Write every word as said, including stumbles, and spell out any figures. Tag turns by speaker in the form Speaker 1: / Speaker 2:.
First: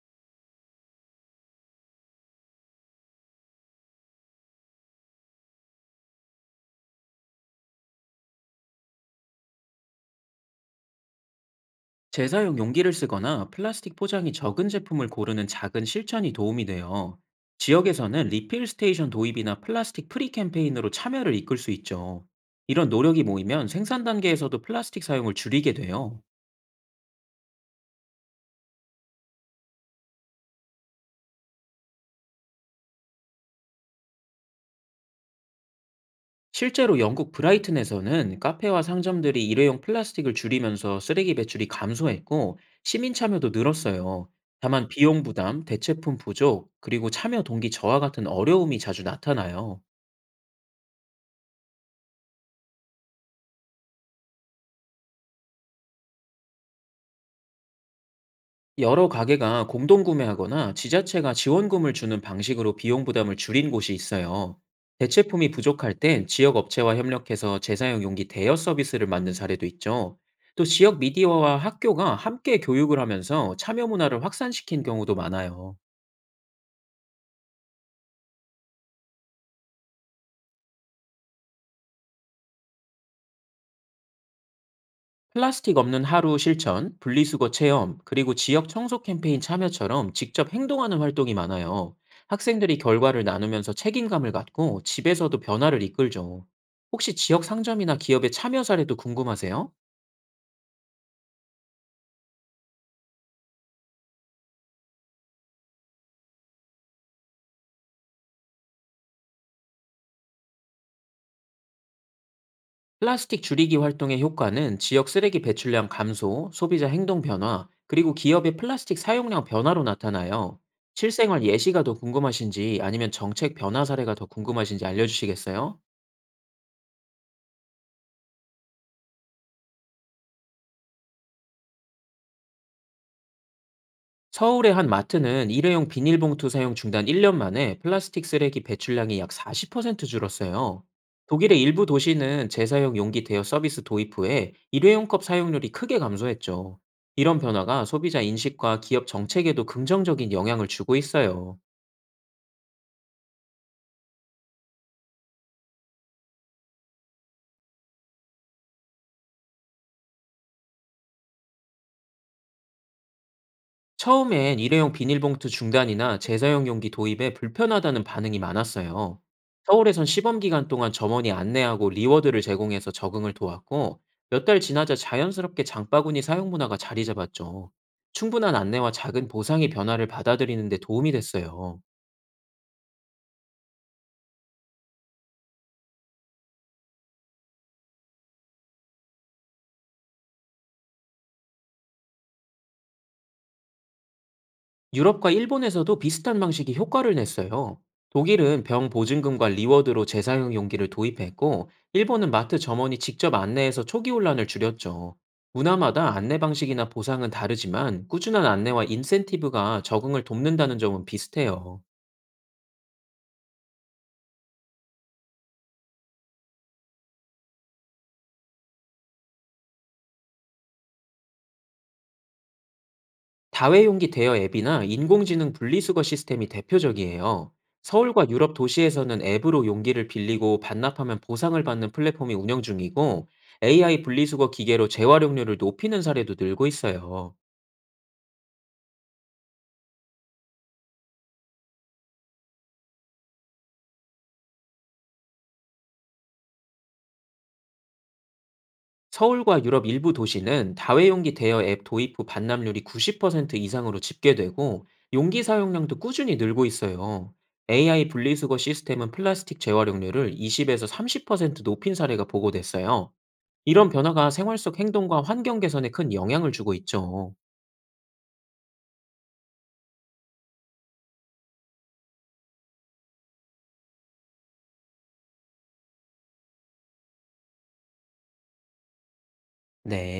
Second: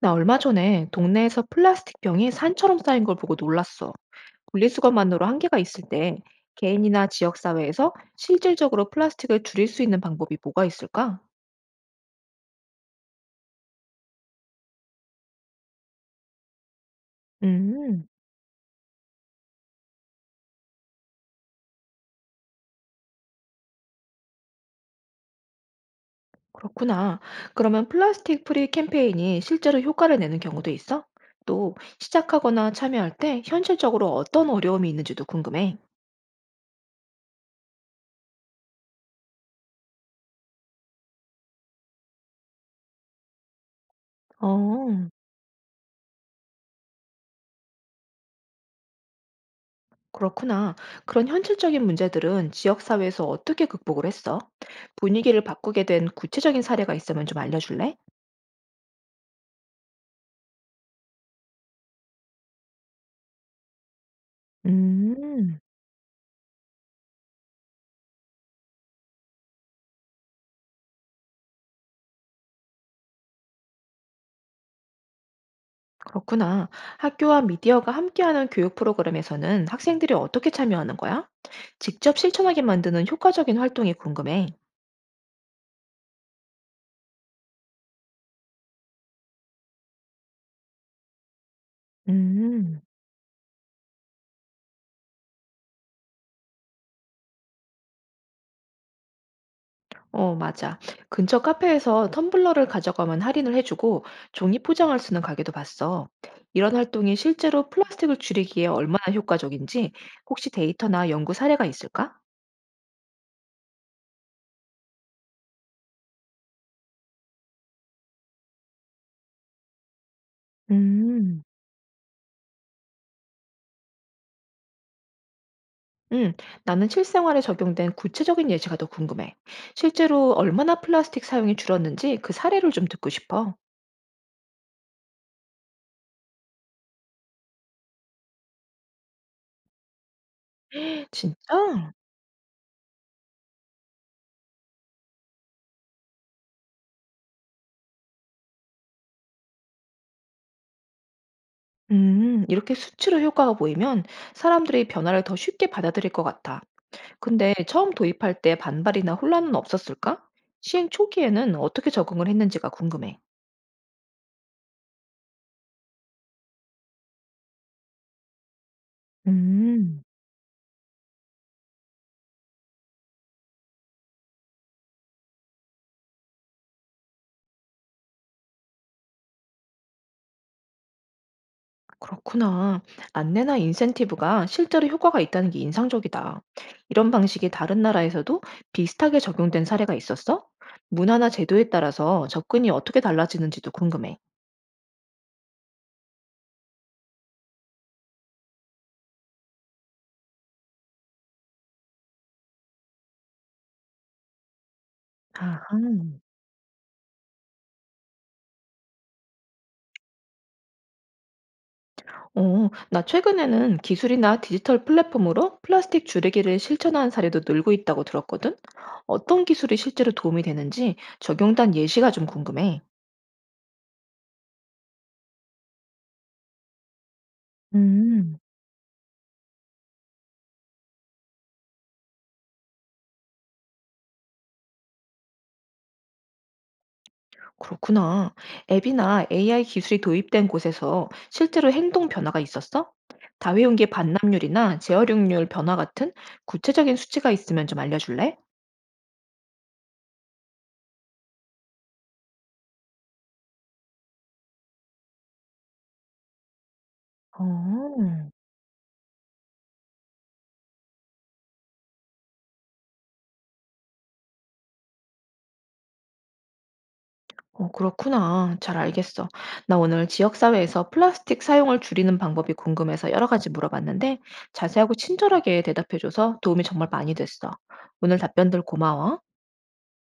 Speaker 1: 나 얼마 전에 동네에서 플라스틱 병이 산처럼 쌓인 걸 보고 놀랐어. 분리수거만으로 한계가 있을 때 개인이나 지역사회에서 실질적으로 플라스틱을 줄일 수 있는 방법이 뭐가 있을까?
Speaker 2: 재사용 용기를 쓰거나 플라스틱 포장이 적은 제품을 고르는 작은 실천이 도움이 돼요.
Speaker 1: 음,
Speaker 2: 지역에서는 리필 스테이션 도입이나 플라스틱 프리 캠페인으로 참여를 이끌 수 있죠. 이런 노력이 모이면 생산 단계에서도 플라스틱 사용을 줄이게 돼요.
Speaker 1: 그렇구나. 그러면 플라스틱 프리 캠페인이 실제로 효과를 내는 경우도 있어? 또 시작하거나 참여할 때 현실적으로 어떤 어려움이 있는지도 궁금해.
Speaker 2: 실제로 영국 브라이튼에서는 카페와 상점들이 일회용 플라스틱을 줄이면서 쓰레기 배출이 감소했고, 시민 참여도 늘었어요. 다만
Speaker 1: 어.
Speaker 2: 비용 부담, 대체품 부족, 그리고 참여 동기 저하 같은 어려움이 자주 나타나요.
Speaker 1: 그렇구나. 그런 현실적인 문제들은 지역사회에서 어떻게 극복을 했어? 분위기를 바꾸게 된 구체적인 사례가 있으면 좀 알려줄래?
Speaker 2: 여러 가게가 공동 구매하거나 지자체가 지원금을 주는 방식으로 비용 부담을 줄인 곳이 있어요. 대체품이
Speaker 1: 음,
Speaker 2: 부족할 땐 지역 업체와 협력해서 재사용 용기 대여 서비스를 만든 사례도 있죠. 또 지역 미디어와 학교가 함께 교육을 하면서 참여 문화를 확산시킨 경우도 많아요.
Speaker 1: 그렇구나. 학교와 미디어가 함께하는 교육 프로그램에서는 학생들이 어떻게 참여하는 거야? 직접 실천하게 만드는 효과적인 활동이 궁금해.
Speaker 2: 플라스틱 없는 하루 실천, 분리수거 체험, 그리고 지역 청소 캠페인 참여처럼 직접 행동하는 활동이 많아요. 학생들이
Speaker 1: 음.
Speaker 2: 결과를 나누면서 책임감을 갖고 집에서도 변화를 이끌죠. 혹시 지역 상점이나 기업의 참여 사례도 궁금하세요?
Speaker 1: 어, 맞아. 근처 카페에서 텀블러를 가져가면 할인을 해주고 종이 포장을 쓰는 가게도 봤어. 이런 활동이 실제로 플라스틱을 줄이기에 얼마나 효과적인지 혹시 데이터나 연구 사례가 있을까?
Speaker 2: 플라스틱 줄이기 활동의 효과는 지역 쓰레기 배출량 감소, 소비자 행동 변화, 그리고 기업의 플라스틱 사용량 변화로 나타나요.
Speaker 1: 음,
Speaker 2: 실생활 예시가 더 궁금하신지, 아니면 정책 변화 사례가 더 궁금하신지 알려주시겠어요?
Speaker 1: 음 나는 실생활에 적용된 구체적인 예시가 더 궁금해. 실제로 얼마나 플라스틱 사용이 줄었는지 그 사례를 좀 듣고 싶어.
Speaker 2: 서울의 한 마트는 일회용 비닐봉투 사용 중단 일 년 만에 플라스틱 쓰레기 배출량이 약 사십 퍼센트 줄었어요. 독일의 일부
Speaker 1: 진짜?
Speaker 2: 도시는 재사용 용기 대여 서비스 도입 후에 일회용 컵 사용률이 크게 감소했죠. 이런 변화가 소비자 인식과 기업 정책에도 긍정적인 영향을 주고 있어요.
Speaker 1: 음, 이렇게 수치로 효과가 보이면 사람들이 변화를 더 쉽게 받아들일 것 같아. 근데 처음 도입할 때 반발이나 혼란은 없었을까? 시행 초기에는 어떻게 적응을 했는지가 궁금해.
Speaker 2: 처음엔 일회용 비닐봉투 중단이나 재사용 용기 도입에 불편하다는 반응이 많았어요.
Speaker 1: 음,
Speaker 2: 서울에선 시범 기간 동안 점원이 안내하고 리워드를 제공해서 적응을 도왔고, 몇 달 지나자 자연스럽게 장바구니 사용 문화가 자리 잡았죠. 충분한 안내와 작은 보상의 변화를 받아들이는 데 도움이 됐어요.
Speaker 1: 그렇구나. 안내나 인센티브가 실제로 효과가 있다는 게 인상적이다. 이런 방식이 다른 나라에서도 비슷하게 적용된 사례가 있었어? 문화나 제도에 따라서 접근이 어떻게 달라지는지도 궁금해.
Speaker 2: 유럽과 일본에서도 비슷한 방식이 효과를 냈어요. 독일은 병 보증금과 리워드로 재사용 용기를 도입했고, 일본은 마트 점원이 직접 안내해서 초기 혼란을 줄였죠. 문화마다
Speaker 1: 아하.
Speaker 2: 안내 방식이나 보상은 다르지만, 꾸준한 안내와 인센티브가 적응을 돕는다는 점은 비슷해요.
Speaker 1: 어, 나 최근에는 기술이나 디지털 플랫폼으로 플라스틱 줄이기를 실천하는 사례도 늘고 있다고 들었거든. 어떤 기술이 실제로 도움이 되는지 적용단 예시가 좀 궁금해.
Speaker 2: 다회용기 대여 앱이나 인공지능 분리수거 시스템이 대표적이에요. 서울과
Speaker 1: 음,
Speaker 2: 유럽 도시에서는 앱으로 용기를 빌리고 반납하면 보상을 받는 플랫폼이 운영 중이고, 에이아이 분리수거 기계로 재활용률을 높이는 사례도 늘고 있어요.
Speaker 1: 그렇구나. 앱이나 에이아이 기술이 도입된 곳에서 실제로 행동 변화가 있었어? 다회용기 반납률이나 재활용률 변화 같은 구체적인 수치가 있으면 좀 알려줄래?
Speaker 2: 서울과 유럽 일부 도시는 다회용기 대여 앱 도입 후 반납률이 구십 퍼센트 이상으로 집계되고, 용기 사용량도 꾸준히 늘고 있어요. 에이아이
Speaker 1: 어.
Speaker 2: 분리수거 시스템은 플라스틱 재활용률을 이십에서 삼십 퍼센트 높인 사례가 보고됐어요. 이런 변화가 생활 속 행동과 환경 개선에 큰 영향을 주고 있죠.
Speaker 1: 어, 그렇구나. 잘 알겠어. 나 오늘 지역사회에서 플라스틱 사용을 줄이는 방법이 궁금해서 여러 가지 물어봤는데 자세하고 친절하게 대답해줘서 도움이 정말 많이 됐어. 오늘 답변들 고마워.
Speaker 2: 네.